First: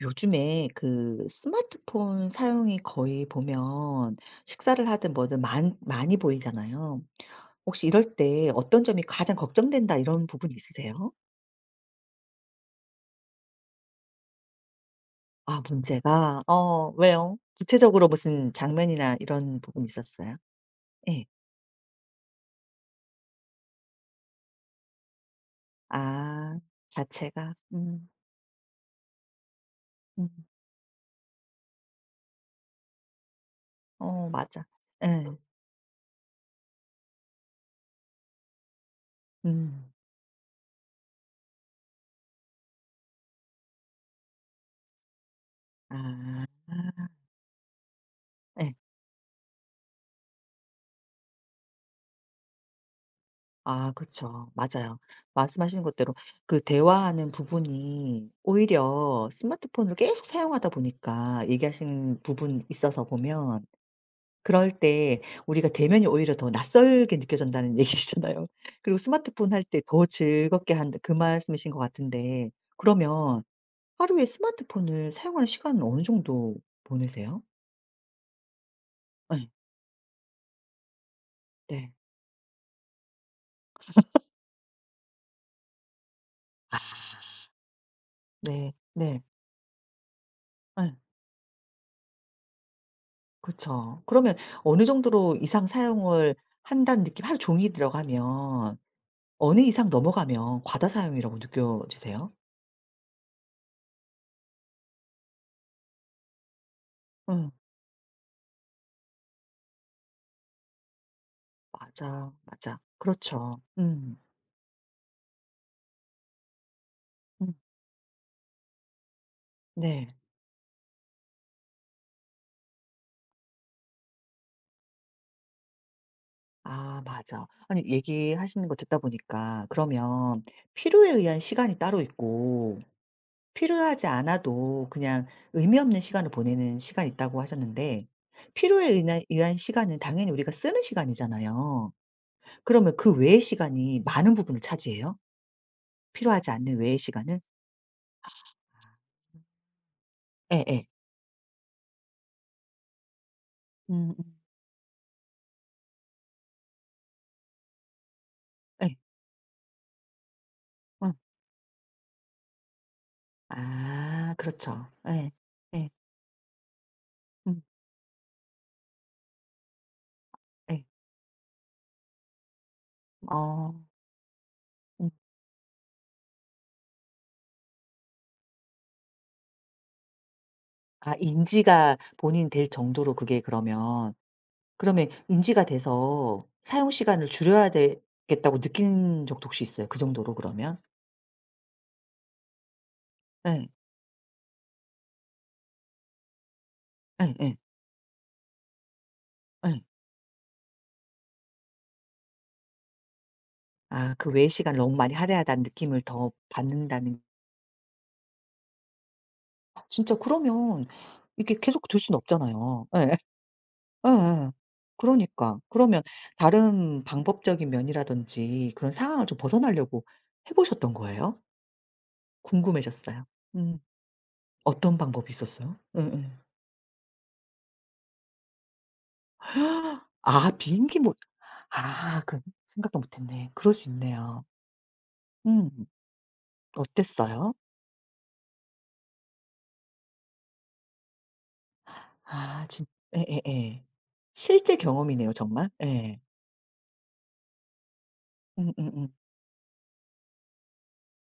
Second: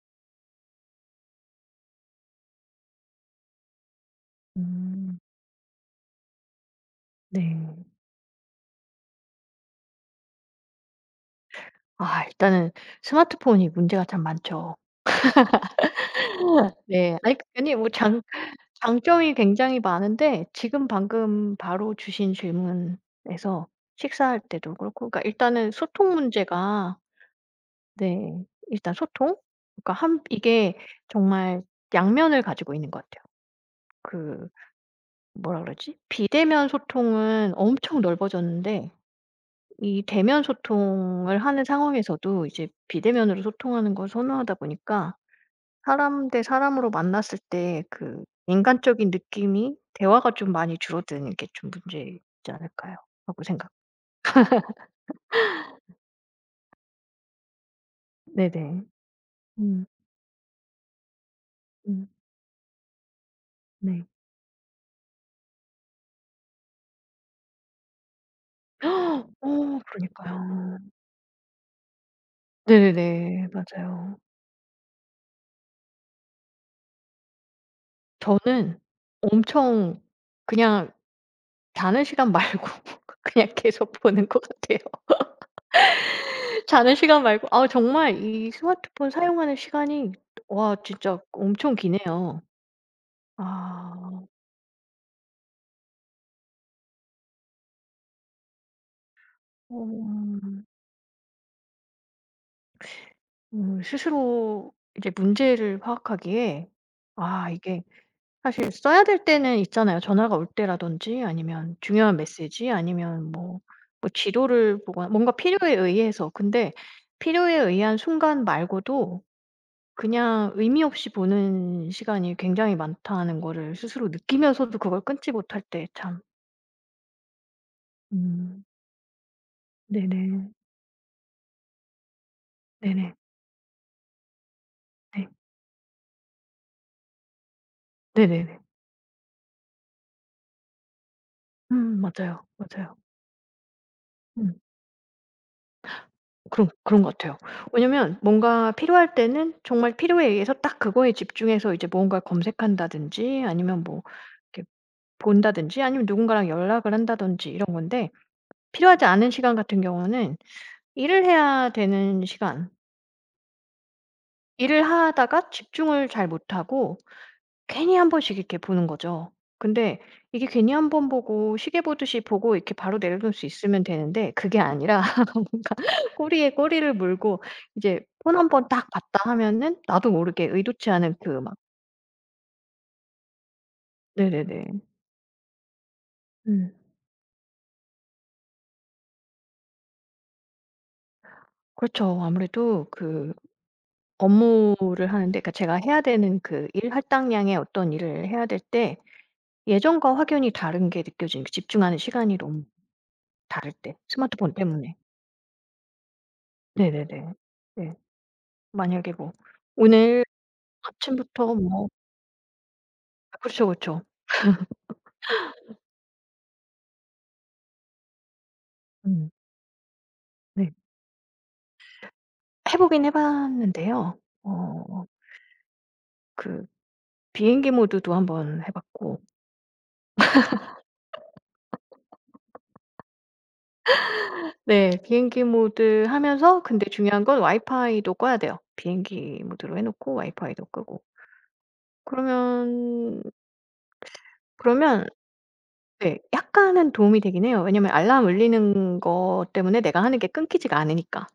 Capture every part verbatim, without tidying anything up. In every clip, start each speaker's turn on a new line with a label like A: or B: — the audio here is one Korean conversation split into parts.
A: 요즘에 그 스마트폰 사용이 거의 보면 식사를 하든
B: 음
A: 뭐든 많 많이 보이잖아요.
B: 네.
A: 혹시 이럴 때 어떤 점이 가장 걱정된다 이런 부분 있으세요?
B: 아 일단은 스마트폰이 문제가 참 많죠.
A: 아 문제가 어
B: 네. 아니
A: 왜요?
B: 아니 뭐
A: 구체적으로
B: 장
A: 무슨 장면이나
B: 장점이
A: 이런
B: 굉장히
A: 부분 있었어요?
B: 많은데 지금
A: 예.
B: 방금 바로 주신 질문에서 식사할 때도 그렇고 그러니까 일단은 소통
A: 아
B: 문제가
A: 자체가 음
B: 네 일단 소통 그러니까 한
A: 음.
B: 이게 정말 양면을 가지고 있는 것 같아요.
A: 어
B: 그
A: 맞아. 예.
B: 뭐라 그러지? 비대면 소통은 엄청 넓어졌는데
A: 음.
B: 이 대면 소통을 하는 상황에서도 이제 비대면으로 소통하는 걸 선호하다 보니까 사람 대
A: 아.
B: 사람으로 만났을 때 그
A: 예.
B: 인간적인 느낌이 대화가 좀 많이 줄어드는 게 좀 문제이지 않을까요? 라고 생각.
A: 아 그쵸. 맞아요. 말씀하시는 것대로 그 대화하는 부분이
B: 네네.
A: 오히려
B: 음
A: 스마트폰을 계속 사용하다 보니까
B: 음
A: 얘기하신 부분 있어서 보면
B: 네.
A: 그럴 때 우리가 대면이 오히려 더 낯설게 느껴진다는 얘기시잖아요. 그리고 스마트폰 할
B: 어
A: 때 더 즐겁게
B: 그러니까요.
A: 한다 그 말씀이신 것 같은데 그러면
B: 네네네. 맞아요.
A: 하루에 스마트폰을 사용하는 시간은 어느 정도 보내세요?
B: 저는
A: 네,
B: 엄청 그냥
A: 네.
B: 자는 시간 말고 그냥 계속 보는 것 같아요. 자는 시간 말고 아 정말 이
A: 네.
B: 스마트폰
A: 네.
B: 사용하는 시간이 와
A: 예.
B: 진짜 엄청 기네요.
A: 그쵸.
B: 아.
A: 그러면 어느 정도로 이상 사용을 한다는 느낌 하루 종일 들어가면 어느 이상 넘어가면
B: 음.
A: 과다 사용이라고 느껴지세요?
B: 음 스스로 이제 문제를 파악하기에
A: 응.
B: 아 이게 사실 써야 될 때는 있잖아요. 전화가 올 때라든지 아니면 중요한
A: 맞아.
B: 메시지
A: 맞아.
B: 아니면 뭐
A: 그렇죠.
B: 뭐
A: 음.
B: 지도를 보거나 뭔가 필요에 의해서. 근데
A: 음.
B: 필요에 의한 순간 말고도
A: 네.
B: 그냥 의미 없이 보는 시간이 굉장히 많다는 거를 스스로 느끼면서도 그걸 끊지 못할 때 참.
A: 아 맞아. 아니
B: 음
A: 얘기하시는 거 듣다 보니까 그러면
B: 네네.
A: 필요에 의한 시간이 따로 있고
B: 네네.
A: 필요하지 않아도 그냥
B: 네.
A: 의미 없는 시간을 보내는 시간이 있다고 하셨는데
B: 네네네.
A: 필요에 의한 의한 시간은 당연히 우리가 쓰는 시간이잖아요.
B: 음 맞아요,
A: 그러면
B: 맞아요.
A: 그 외의 시간이 많은
B: 음
A: 부분을 차지해요? 필요하지
B: 그런
A: 않는 외의
B: 그런 것 같아요.
A: 시간을?
B: 왜냐면 뭔가 필요할 때는 정말 필요에 의해서 딱
A: 예예.
B: 그거에 집중해서 이제 뭔가를 검색한다든지 아니면 뭐
A: 음 음.
B: 이렇게 본다든지 아니면 누군가랑 연락을 한다든지 이런 건데
A: 예.
B: 필요하지 않은 시간 같은 경우는
A: 음.
B: 일을 해야 되는 시간
A: 아
B: 일을
A: 그렇죠. 예.
B: 하다가
A: 예.
B: 집중을 잘 못하고
A: 음.
B: 괜히 한 번씩 이렇게 보는 거죠. 근데 이게 괜히
A: 예.
B: 한 번 보고 시계 보듯이 보고 이렇게 바로 내려놓을 수
A: 어.
B: 있으면 되는데 그게 아니라
A: 음.
B: 꼬리에 꼬리를 물고 이제 폰 한 번 딱 봤다 하면은 나도 모르게 의도치
A: 아
B: 않은 그 막.
A: 인지가 본인 될 정도로 그게 그러면
B: 네네네.
A: 그러면 인지가 돼서
B: 음.
A: 사용 시간을 줄여야 되겠다고 느낀 적도 혹시 있어요? 그 정도로 그러면?
B: 그렇죠. 아무래도 그
A: 예.
B: 업무를 하는데 그러니까 제가 해야 되는 그 일
A: 예예.
B: 할당량의
A: 예.
B: 어떤 일을 해야 될 때
A: 예.
B: 예전과 확연히 다른 게 느껴지는 게 집중하는 시간이 너무 다를 때
A: 아그 외의
B: 스마트폰
A: 시간을 너무
B: 때문에.
A: 많이 할애하다는 느낌을 더 받는다는
B: 네네네. 네. 만약에 뭐
A: 진짜
B: 오늘
A: 그러면 이게
B: 아침부터
A: 계속
B: 뭐.
A: 될 수는 없잖아요. 예.
B: 아 그렇죠, 그렇죠.
A: 예예. 그러니까. 그러면 다른 방법적인 면이라든지 그런 상황을
B: 음.
A: 좀 벗어나려고 해
B: 네.
A: 보셨던 거예요?
B: 해 보긴 해
A: 궁금해졌어요. 음.
B: 봤는데요.
A: 어떤
B: 어
A: 방법이 있었어요? 예예.
B: 그 비행기 모드도 한번 해 봤고
A: 아 비행기 못 아 그 생각도 못 했네. 그럴 수 있네요.
B: 네 비행기
A: 음.
B: 모드 하면서 근데 중요한 건
A: 어땠어요?
B: 와이파이도 꺼야 돼요. 비행기 모드로 해 놓고 와이파이도 끄고.
A: 아 진
B: 그러면
A: 예예예. 실제
B: 그러면
A: 경험이네요 정말.
B: 네
A: 예.
B: 약간은 도움이 되긴 해요. 왜냐면 알람 울리는
A: 음음음.
B: 것 때문에 내가 하는 게 끊기지가 않으니까.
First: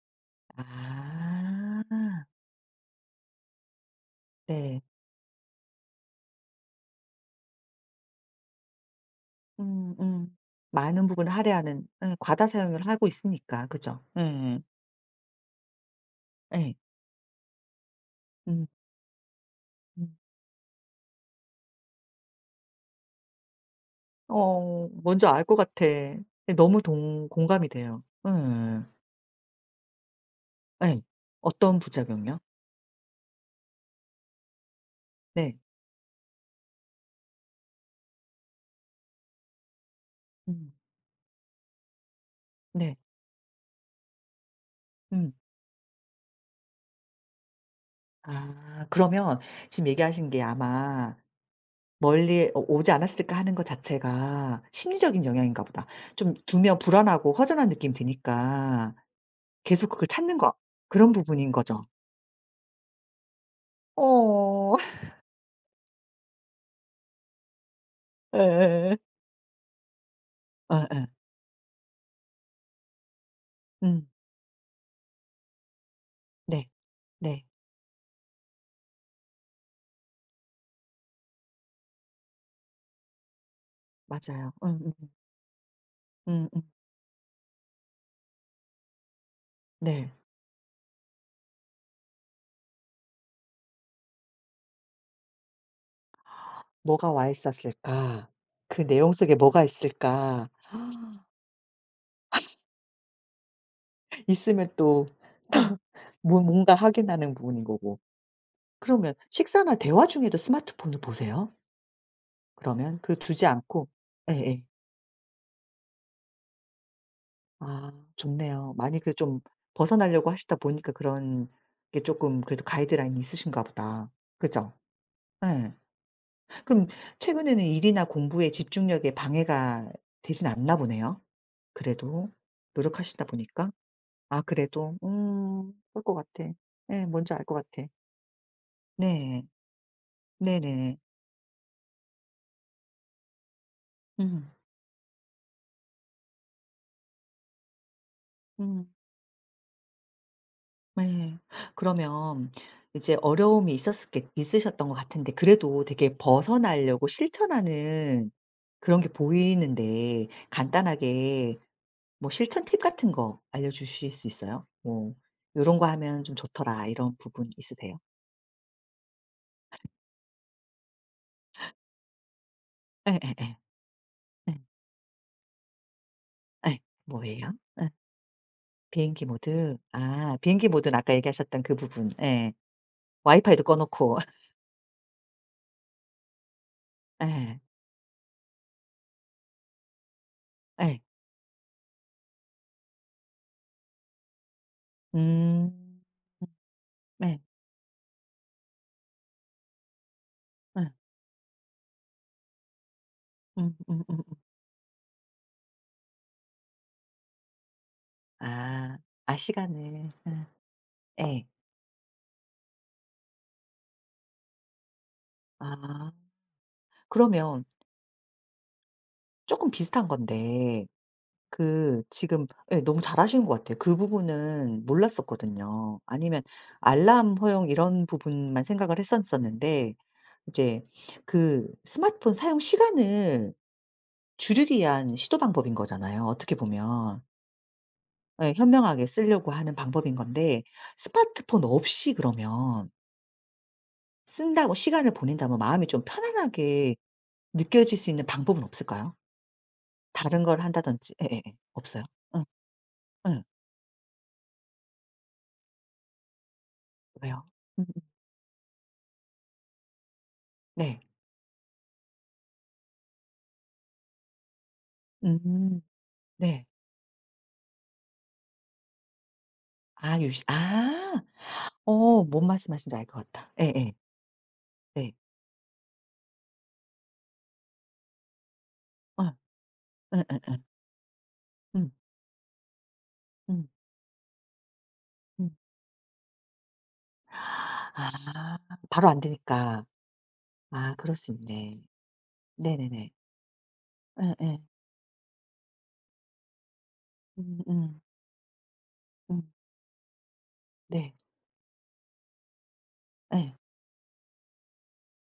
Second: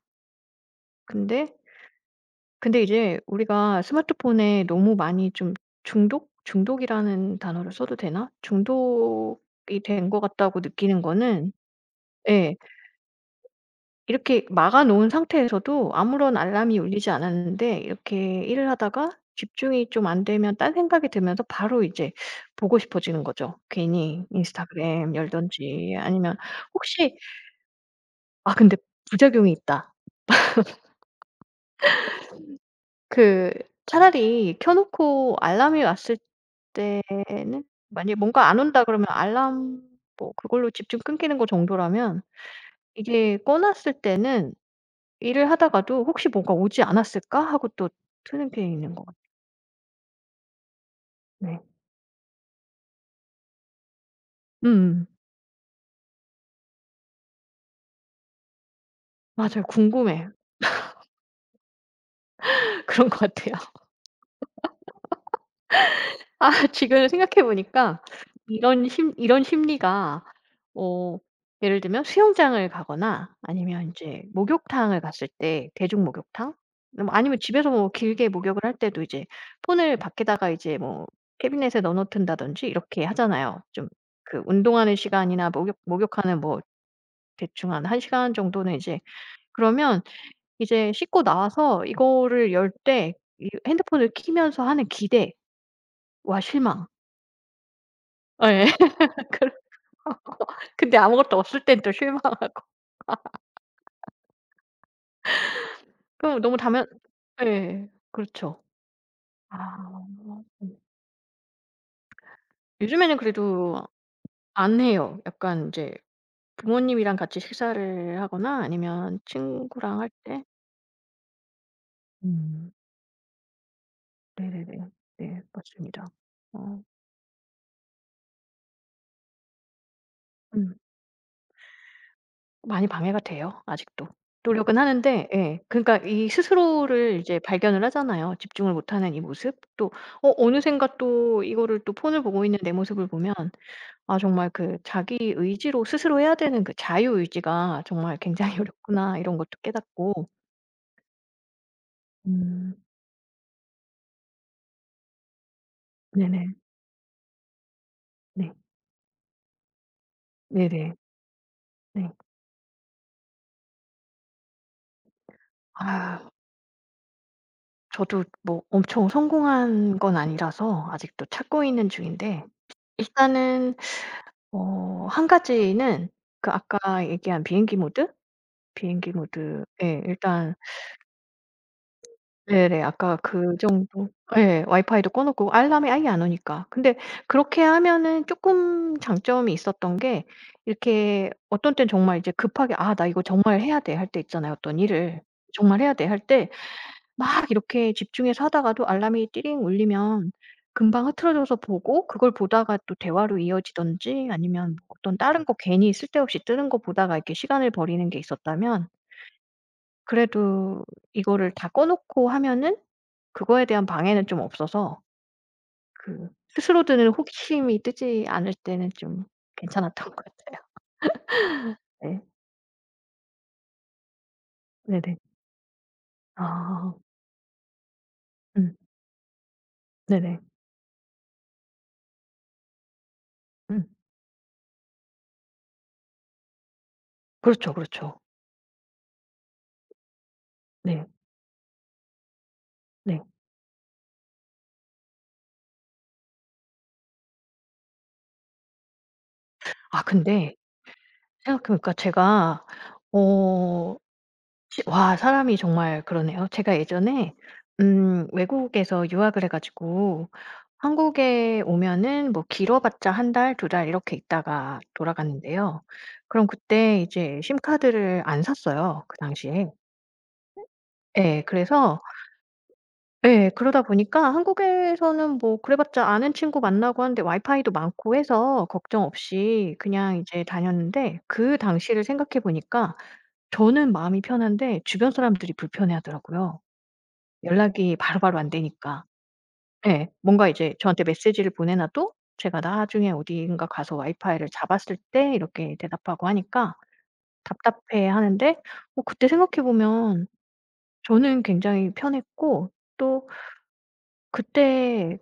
B: 근데
A: 아.
B: 근데 이제 우리가 스마트폰에
A: 네.
B: 너무 많이 좀 중독? 중독이라는 단어를 써도 되나? 중독이
A: 음
B: 된 것
A: 음.
B: 같다고 느끼는
A: 많은 부분을
B: 거는
A: 할애하는 예 과다
B: 예.
A: 사용을 하고 있으니까. 그죠?
B: 이렇게
A: 예예.
B: 막아 놓은 상태에서도 아무런
A: 예.
B: 알람이 울리지 않았는데 이렇게
A: 음.
B: 일을 하다가 집중이 좀
A: 음.
B: 안 되면 딴 생각이 들면서 바로 이제 보고 싶어지는 거죠. 괜히
A: 어
B: 인스타그램
A: 뭔지 알 것 같아.
B: 열든지
A: 예
B: 아니면
A: 너무
B: 혹시.
A: 동 공감이 돼요.
B: 아 근데
A: 예
B: 부작용이 있다.
A: 예 어떤 부작용이요?
B: 그 차라리 켜 놓고
A: 네.
B: 알람이 왔을 때는 만약에 뭔가 안 온다 그러면 알람 뭐
A: 음.
B: 그걸로 집중 끊기는 거 정도라면
A: 네.
B: 이게 꺼 놨을 때는
A: 음.
B: 일을 하다가도 '혹시 뭐가 오지 않았을까?' 하고 또 트는 게
A: 아
B: 있는 것 같아요.
A: 그러면 지금 얘기하신 게 아마
B: 네.
A: 멀리 오 오지 않았을까 하는 것 자체가
B: 음음.
A: 심리적인 영향인가 보다. 좀 두면 불안하고 허전한 느낌이 드니까
B: 맞아요.
A: 계속 그걸
B: 궁금해요.
A: 찾는 거 그런 부분인 거죠?
B: 그런 것 같아요.
A: 어.
B: 아 지금 생각해 보니까 이런
A: 예예예.
B: 심 이런 심리가
A: 예예.
B: 어 예를 들면 수영장을 가거나 아니면
A: 음.
B: 인제 목욕탕을 갔을 때 대중 목욕탕.
A: 네.
B: 음 아니면
A: 네.
B: 집에서 뭐 길게 목욕을 할 때도 이제 폰을 밖에다가 이제 뭐 캐비넷에 넣어 놓든다든지 이렇게 하잖아요. 좀 그
A: 맞아요. 음음.
B: 운동하는 시간이나 목욕 목욕하는
A: 음음.
B: 뭐 대충 한 한 시간 정도는 이제 그러면
A: 네.
B: 이제 씻고 나와서 이거를 열 때 이 핸드폰을 키면서 하는 기대와 실망.
A: '뭐가 와 있었을까?
B: 예.
A: 그 내용 속에
B: 그런
A: 뭐가 있을까?'
B: 근데 아무것도 없을 땐 또 실망.
A: 있으면 또 뭐
B: 그럼 너무
A: 뭔가
B: 당연.
A: 확인하는 부분인
B: 예.
A: 거고.
B: 그렇죠.
A: 그러면
B: 아.
A: 식사나 대화 중에도
B: 음.
A: 스마트폰을 보세요? 그러면 그
B: 요즘에는
A: 두지
B: 그래도
A: 않고 예예.
B: 안 해요. 약간 인제 부모님이랑 같이
A: 아
B: 식사를 하거나
A: 좋네요. 많이 그
B: 아니면
A: 좀
B: 친구랑 할
A: 벗어나려고
B: 때.
A: 하시다 보니까 그런 게 쪼끔 그래도
B: 음.
A: 가이드라인이 있으신가 보다. 그죠?
B: 네네네. 네.
A: 예.
B: 맞습니다. 어.
A: 그럼 최근에는 일이나 공부에 집중력에 방해가 되진 않나
B: 음.
A: 보네요. 그래도
B: 많이 방해가
A: 노력하시다
B: 돼요
A: 보니까.
B: 아직도.
A: 아
B: 노력은
A: 그래도
B: 하는데 예.
A: 음
B: 그러니까
A: 그럴 것
B: 이
A: 같아. 예
B: 스스로를
A: 뭔지
B: 이제
A: 알 것
B: 발견을
A: 같아.
B: 하잖아요. 집중을 못하는 이
A: 네.
B: 모습. 또 어 어느샌가
A: 네네.
B: 또 이거를 또 폰을 보고 있는 내 모습을 보면 아 정말
A: 음.
B: 그 '자기 의지로 스스로 해야 되는 그 자유 의지가 정말 굉장히
A: 음.
B: 어렵구나.' 이런 것도 깨닫고.
A: 네. 그러면
B: 음.
A: 이제 어려움이 있었을 게 있으셨던 것 같은데 그래도 되게
B: 네네.
A: 벗어나려고 실천하는
B: 네.
A: 그런 게 보이는데
B: 네네.
A: 간단하게
B: 네.
A: 뭐 실천 팁 같은 거 알려주실 수 있어요? 뭐 "요런 거
B: 아
A: 하면 좀 좋더라." 이런 부분 있으세요?
B: 저도 뭐 엄청 성공한 건 아니라서 아직도 찾고 있는 중인데
A: 예예예. 예.
B: 일단은
A: 예.
B: 어 한 가지는 그
A: 예,
B: 아까
A: 예.
B: 얘기한
A: 뭐예요?
B: 비행기
A: 예.
B: 모드? 비행기
A: 비행기
B: 모드에
A: 모드. 아
B: 일단
A: 비행기 모드는 아까 얘기하셨던 그 부분. 예.
B: 네네. 아까 그
A: 와이파이도 꺼
B: 정도
A: 놓고.
B: 예. 와이파이도 꺼 놓고 알람이 아예 안 오니까. 근데
A: 예.
B: 그렇게 하면은 쪼끔 장점이 있었던 게
A: 예.
B: 이렇게 어떤 땐 정말 이제 급하게 '아 나 이거 정말 해야 돼.' 할 때 있잖아요, 어떤 일을.
A: 음.
B: 정말 해야 돼 할 때
A: 네. 예.
B: 막 이렇게 집중해서 하다가도 알람이 띠링 울리면
A: 예.
B: 금방 흐트러져서 보고 그걸 보다가 또 대화로
A: 음 음음음.
B: 이어지든지 아니면 뭐 어떤 다른 거 괜히 쓸데없이 뜨는 거 보다가 이렇게 시간을 버리는 게 있었다면
A: 아. 아 시간을. 예.
B: 그래도
A: 예.
B: 이거를 다 꺼 놓고 하면은 그거에 대한 방해는 좀 없어서
A: 아.
B: 그 스스로 드는
A: 그러면
B: 호기심이 뜨지 않을 때는 좀
A: 쪼끔 비슷한
B: 괜찮았던 것 같아요.
A: 건데 그
B: 네.
A: 지금 예 너무 잘하신 것 같아요. 그 부분은
B: 네네.
A: 몰랐었거든요. 아니면
B: 아.
A: 알람 허용 이런 부분만
B: 음.
A: 생각을 했었었는데
B: 네네.
A: 이제 그 스마트폰 사용 시간을
B: 음.
A: 줄이기 위한 시도 방법인 거잖아요 어떻게 보면.
B: 그렇죠, 그렇죠.
A: 예 현명하게 쓰려고 하는 방법인 건데
B: 네.
A: 스마트폰 없이 그러면
B: 네.
A: 쓴다고 시간을 보낸다면 마음이 좀 편안하게 느껴질 수 있는 방법은 없을까요?
B: 아
A: 다른
B: 근데
A: 걸 한다든지 예예예.
B: 생각해 보니까
A: 없어요? 응.
B: 제가
A: 응.
B: 어 시 와 사람이 정말 그러네요. 제가 예전에
A: 왜요? 음음.
B: 음 외국에서 유학을 해 가지고
A: 네.
B: 한국에 오면은 뭐 길어봤자 한 달, 두 달 이렇게 있다가
A: 음
B: 돌아갔는데요. 그럼
A: 네.
B: 그때 이제 심카드를 안 샀어요, 그 당시에.
A: 아 유시 아.
B: 예. 그래서
A: 어 뭔 말씀하시는지 알 것 같아.
B: 예. 그러다
A: 예예.
B: 보니까
A: 네.
B: 한국에서는 뭐 그래 봤자 아는 친구 만나고 하는데 와이파이도 많고 해서 걱정
A: 어.
B: 없이 그냥 이제
A: 예예예.
B: 다녔는데 그
A: 음.
B: 당시를 생각해 보니까
A: 음.
B: 저는 마음이 편한데 주변
A: 음.
B: 사람들이 불편해하더라고요, 연락이 바로바로 안
A: 아
B: 되니까.
A: 바로 안 되니까.
B: 예. 뭔가 이제
A: 아
B: 저한테
A: 그럴 수
B: 메시지를
A: 있네.
B: 보내놔도 제가
A: 네네네.
B: 나중에 어디인가 가서 와이파이를
A: 예예.
B: 잡았을 때 이렇게 대답하고 하니까
A: 음 음.
B: 답답해하는데 어 그때
A: 음.
B: 생각해 보면
A: 네.
B: 저는 굉장히 편했고 또
A: 예.
B: 그때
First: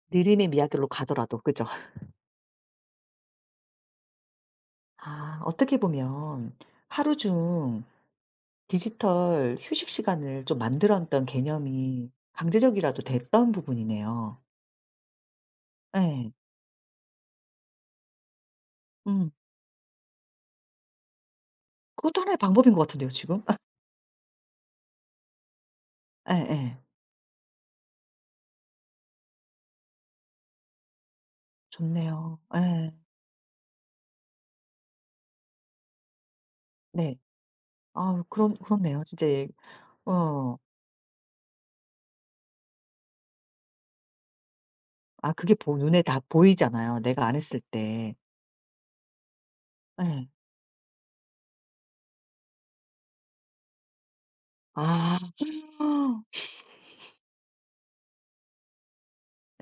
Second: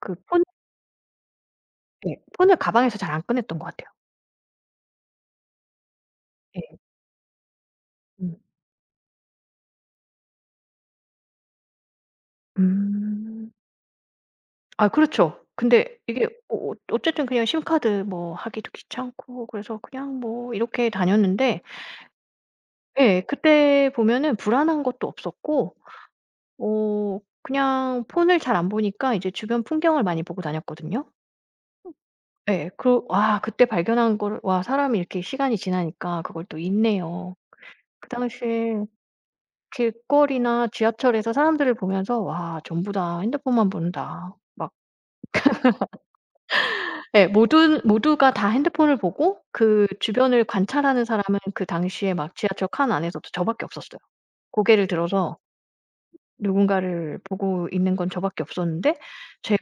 B: 그 폰
A: 느림의 미학으로 가더라도 그죠?
B: 예 폰을 가방에서 잘 안 꺼냈던 것 같아요.
A: 아 어떻게 보면
B: 예.
A: 하루 중
B: 음.
A: 디지털 휴식 시간을 좀 만들어 놨던 개념이 강제적이라도 됐던
B: 음.
A: 부분이네요.
B: 아 그렇죠. 근데 이게
A: 예.
B: 어 어 어쨌든 그냥 심카드 뭐 하기도
A: 음.
B: 귀찮고 그래서 그냥 뭐 이렇게 다녔는데
A: 그것도 하나의 방법인 것 같은데요
B: 예
A: 지금.
B: 그때 보면은 불안한 것도 없었고
A: 예예.
B: 어 그냥 폰을 잘 안 보니까 이제 주변 풍경을 많이 보고 다녔거든요.
A: 좋네요.
B: 예.
A: 예.
B: 그러 와 그때 발견한 거를 와 사람이 이렇게 시간이 지나니까 그걸 또
A: 네.
B: 잊네요. 그
A: 아 그런
B: 당시에
A: 그렇네요. 진짜 얘- 어
B: 길거리나 지하철에서 사람들을 보면서 '와 전부 다 핸드폰만 본다.' 막
A: 아 그게 보 눈에 다 보이잖아요 내가
B: 예
A: 안 했을
B: 모든
A: 때.
B: 모두가 다 핸드폰을 보고 그
A: 예.
B: 주변을 관찰하는 사람은 그 당시에 막 지하철 칸 안에서도 저 밖에 없었어요. 고개를
A: 아.
B: 들어서 누군가를 보고 있는 건 저밖에 없었는데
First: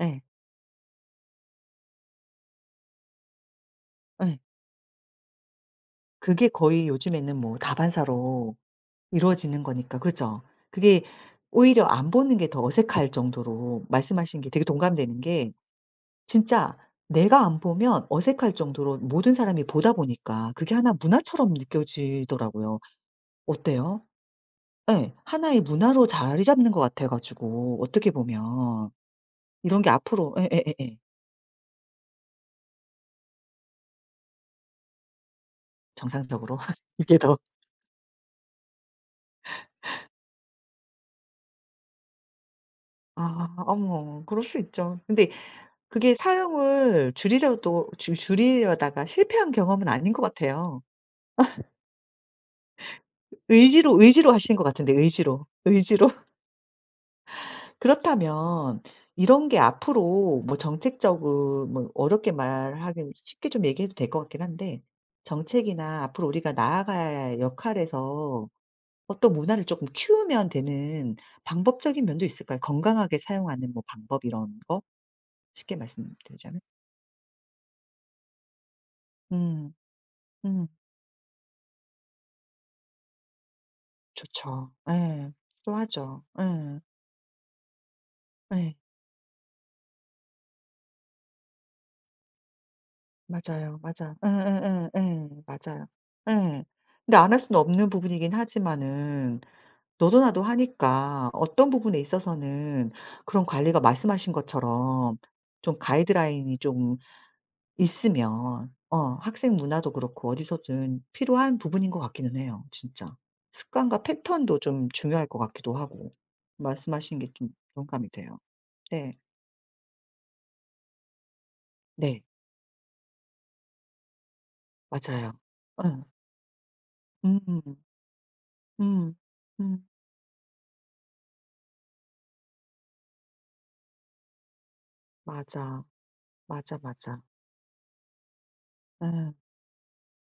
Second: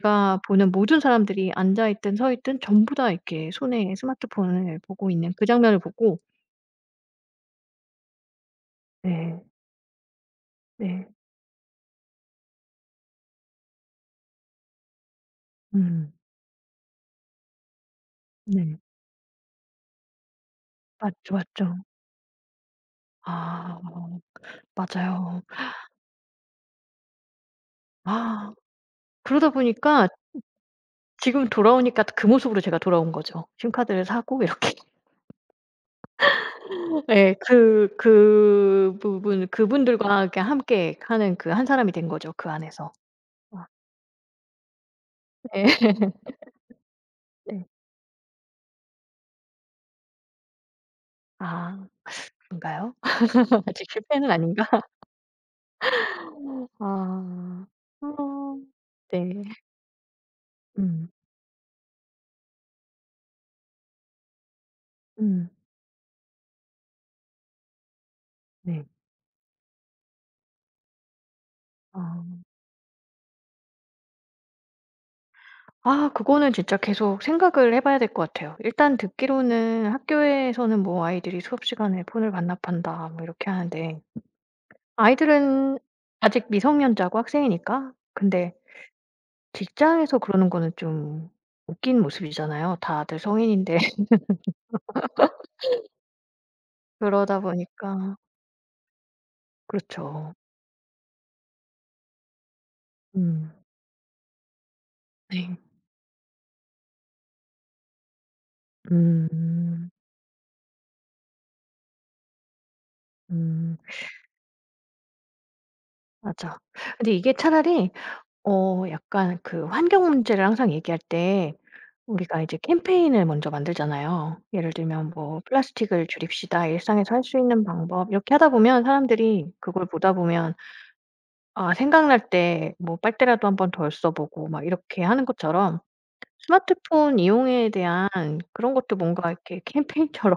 A: 예.
B: 보는 모든 사람들이 앉아 있든 서 있든 전부 다 이렇게 손에
A: 예.
B: 스마트폰을 보고 있는 그 장면을 보고.
A: 그게 거의 요즘에는 뭐 다반사로
B: 네.
A: 이루어지는 거니까 그죠? 그게
B: 네.
A: 오히려 안 보는 게 더 어색할 정도로 말씀하신 게 되게 동감되는 게
B: 음.
A: 진짜 내가 안 보면 어색할
B: 네.
A: 정도로 모든 사람이 보다 보니까 그게 하나
B: 맞죠,
A: 문화처럼
B: 맞죠.
A: 느껴지더라고요.
B: 아
A: 어때요? 예.
B: 맞아요.
A: 하나의 문화로 자리 잡는 것 같아 가지고 어떻게
B: 아
A: 보면
B: 그러다
A: 이런 게
B: 보니까
A: 앞으로 예예예예.
B: 지금 돌아오니까 그 모습으로 제가 돌아온 거죠. 심카드를 사고 이렇게
A: 정상적으로 이게
B: 네
A: 더
B: 그 그 부분 그분들과 이렇게 함께 하는 그 한 사람이 된 거죠, 그 안에서.
A: 아
B: 아
A: 어머 그럴 수 있죠. 근데
B: 네.
A: 그게 사용을
B: 네.
A: 줄이려도 줄 줄이려다가 실패한 경험은 아닌 것 같아요.
B: 아 그런가요? 아직
A: 의지로
B: 실패는
A: 의지로 하신 것
B: 아닌가?
A: 같은데 의지로, 의지로.
B: 아. 어.
A: 그렇다면
B: 네.
A: 이런 게 앞으로 뭐
B: 음.
A: 정책적으로 뭐 어렵게 말하긴 쉽게 좀 얘기해도 될 것 같긴 한데
B: 음.
A: 정책이나 앞으로 우리가 나아가야 할 역할에서
B: 네.
A: 어떤 문화를 조금 키우면 되는 방법적인 면도
B: 아.
A: 있을까요? 건강하게 사용하는 뭐 방법 이런 거? 쉽게
B: 아 그거는
A: 말씀드리자면.
B: 진짜 계속 생각을 해 봐야 될 것 같아요. 일단
A: 음.
B: 듣기로는
A: 음.
B: 학교에서는 뭐 아이들이 "수업 시간에 폰을 반납한다." 뭐 이렇게 하는데
A: 좋죠. 예.
B: 아이들은
A: 좋아하죠.
B: 아직
A: 예.
B: 미성년자고 학생이니까. 근데
A: 예.
B: 직장에서 그러는 거는 좀 웃긴 모습이잖아요. 다들
A: 맞아요.
B: 성인인데.
A: 맞아. 예예예 예. 맞아요. 예. 근데 안 할
B: 그러다
A: 수는 없는
B: 보니까
A: 부분이긴 하지만은 너도
B: 그렇죠.
A: 나도 하니까 어떤 부분에 있어서는 그런
B: 음.
A: 관리가 말씀하신 것처럼
B: 네.
A: 좀 가이드라인이 좀 있으면 어 학생
B: 음.
A: 문화도 그렇고 어디서든 필요한 부분인 것 같기는 해요 진짜.
B: 음.
A: 습관과 패턴도 좀 중요할 것 같기도 하고.
B: 맞아. 근데
A: 말씀하신 게
B: 이게
A: 좀
B: 차라리
A: 공감이 돼요.
B: 어
A: 네.
B: 약간 그 환경 문제를 항상 얘기할 때
A: 네.
B: 우리가 이제 캠페인을 먼저 만들잖아요. 예를 들면
A: 맞아요.
B: 뭐
A: 응
B: "플라스틱을 줄입시다. 일상에서 할 수 있는
A: 음.
B: 방법." 이렇게 하다 보면
A: 음.
B: 사람들이 그걸
A: 음.
B: 보다 보면 아 생각날 때 뭐 빨대라도 한번 덜 써 보고 막 이렇게 하는 것처럼
A: 맞아. 맞아,
B: 스마트폰
A: 맞아.
B: 이용에 대한 그런 것도 뭔가
A: 응
B: 이렇게 캠페인처럼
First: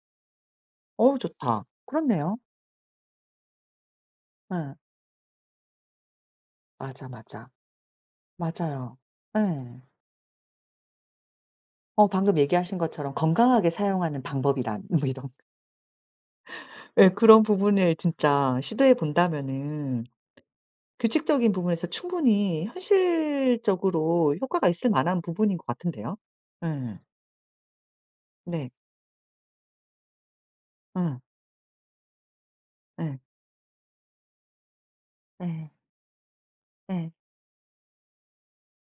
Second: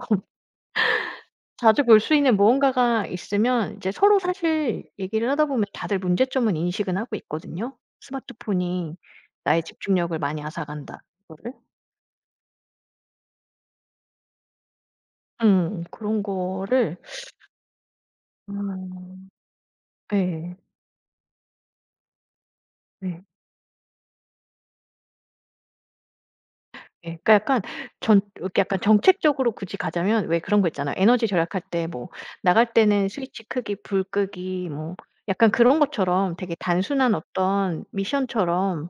A: 어우 좋다.
B: 자주 볼 수
A: 그렇네요.
B: 있는 무언가가 있으면 이제 서로
A: 응
B: 사실 얘기를 하다 보면 다들 문제점은 인식은
A: 맞아,
B: 하고
A: 맞아.
B: 있거든요. 스마트폰이
A: 맞아요.
B: 나의
A: 예.
B: 집중력을 많이 앗아간다 그거를
A: 어 방금 얘기하신 것처럼 건강하게 사용하는 방법이란 뭐 이런
B: 음 그런 거를
A: 예 그런 부분을 진짜 시도해
B: 음
A: 본다면은
B: 예.
A: 규칙적인 부분에서 충분히
B: 네.
A: 현실적으로 효과가 있을 만한 부분인 것 같은데요. 예.
B: 예. 그러니까 약간 전 이렇게
A: 네.
B: 약간 정책적으로 굳이 가자면 왜 그런 거 있잖아요.
A: 응,
B: 에너지 절약할 때 뭐 나갈 때는
A: 예.
B: 스위치 크기, 불 끄기 뭐 약간
A: 예.
B: 그런 것처럼 되게
A: 예.
B: 단순한 어떤 미션처럼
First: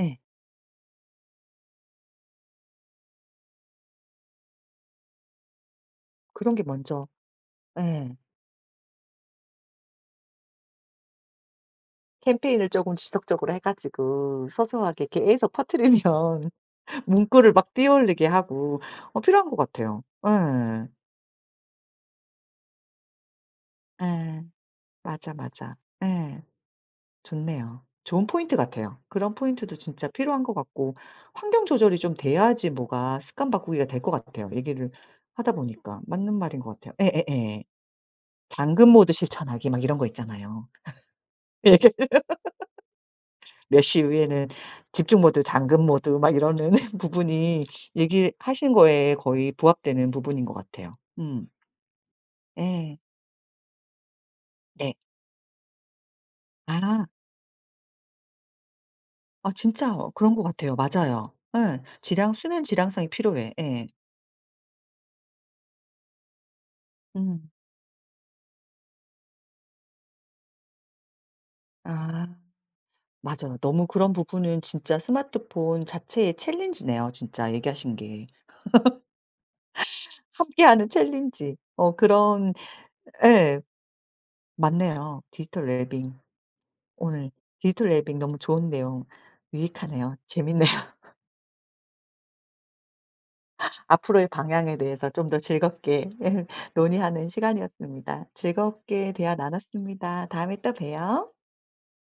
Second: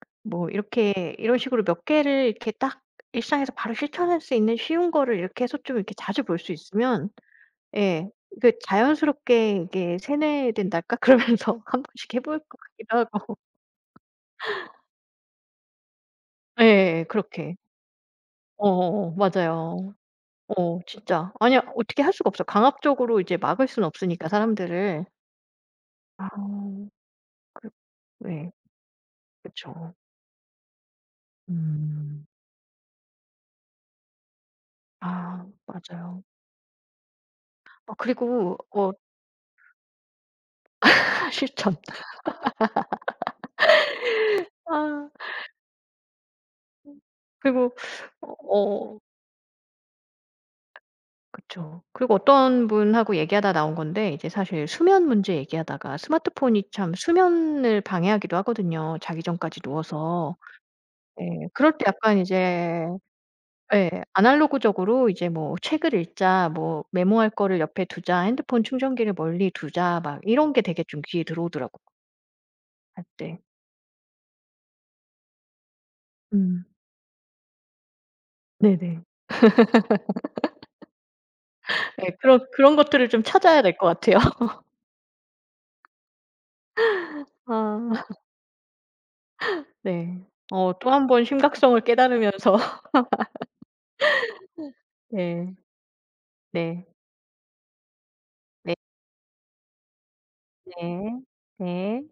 A: 예.
B: 뭐 이렇게 이런 식으로 몇 개를 이렇게 딱 일상에서 바로 실천할 수 있는 쉬운 거를 이렇게 해서 좀 이렇게 자주 볼 수
A: 그런 게 먼저
B: 있으면 예.
A: 예.
B: 이게 자연스럽게 이게 세뇌된달까? 그러면서 한 번씩 해볼 것
A: 캠페인을 쪼금
B: 같기도 하고.
A: 지속적으로 해 가지고 소소하게 계속 퍼뜨리면
B: 예.
A: 문구를
B: 그렇게.
A: 막 띄어올리게 하고
B: 어어어.
A: 어 필요한 것
B: 맞아요.
A: 같아요.
B: 어
A: 예.
B: 진짜. 아니 어떻게 할 수가 없어요. 강압적으로 이제 막을 수는 없으니까
A: 예.
B: 사람들을.
A: 맞아, 맞아. 예.
B: 아 그
A: 좋네요. 좋은
B: 네.
A: 포인트 같아요. 그런 포인트도
B: 그쵸.
A: 진짜 필요한 것 같고 환경 조절이 좀
B: 음.
A: 돼야지 뭐가 습관 바꾸기가 될 것 같아요, 얘기를
B: 아
A: 하다 보니까.
B: 맞아요.
A: 맞는 말인 것 같아요. 예예예.
B: 아 그리고
A: 잠금
B: 어
A: 모드 실천하기 막 이런 거 있잖아요. 예,
B: 실천.
A: 이렇게 몇 시 이후에는
B: 아.
A: 집중 모드, 잠금 모드 막 이러는
B: 음.
A: 부분이
B: 그리고 어
A: 얘기하신
B: 어,
A: 거에 거의 부합되는 부분인 것 같아요. 음.
B: 그쵸. 그리고 어떤
A: 예.
B: 분하고 얘기하다 나온 건데 이제 사실
A: 네.
B: 수면 문제 얘기하다가 스마트폰이 참
A: 아.
B: 수면을 방해하기도 하거든요, 자기
A: 아
B: 전까지
A: 진짜 그런
B: 누워서.
A: 것 같아요.
B: 예.
A: 맞아요.
B: 그럴
A: 예.
B: 때 약간
A: 질량 수면
B: 이제
A: 질량상이 필요해. 예.
B: 예 아날로그적으로 이제 뭐 '책을 읽자.' 뭐 '메모할
A: 음.
B: 거를 옆에 두자.' '핸드폰 충전기를 멀리 두자.' 막 이런 게 되게 좀 귀에 들어오더라고요,
A: 아.
B: 할 때.
A: 맞아요. 너무 그런 부분은 진짜 스마트폰 자체의
B: 음.
A: 챌린지네요, 진짜 얘기하신 게.
B: 네네.
A: 함께하는 챌린지. 어
B: 예. 그런
A: 그런
B: 그런 것들을 좀
A: 예.
B: 찾아야 될 것 같아요.
A: 맞네요. 디지털 웰빙. 오늘
B: 아
A: 디지털 웰빙 너무 좋은 내용 유익하네요.
B: 네.
A: 재밌네요.
B: 어 또 한 번 심각성을 깨달으면서
A: 앞으로의 방향에 대해서 좀 더
B: 네.
A: 즐겁게
B: 네.
A: 논의하는 시간이었습니다.
B: 네.
A: 즐겁게 대화 나눴습니다. 다음에 또
B: 네.
A: 봬요.
B: 네.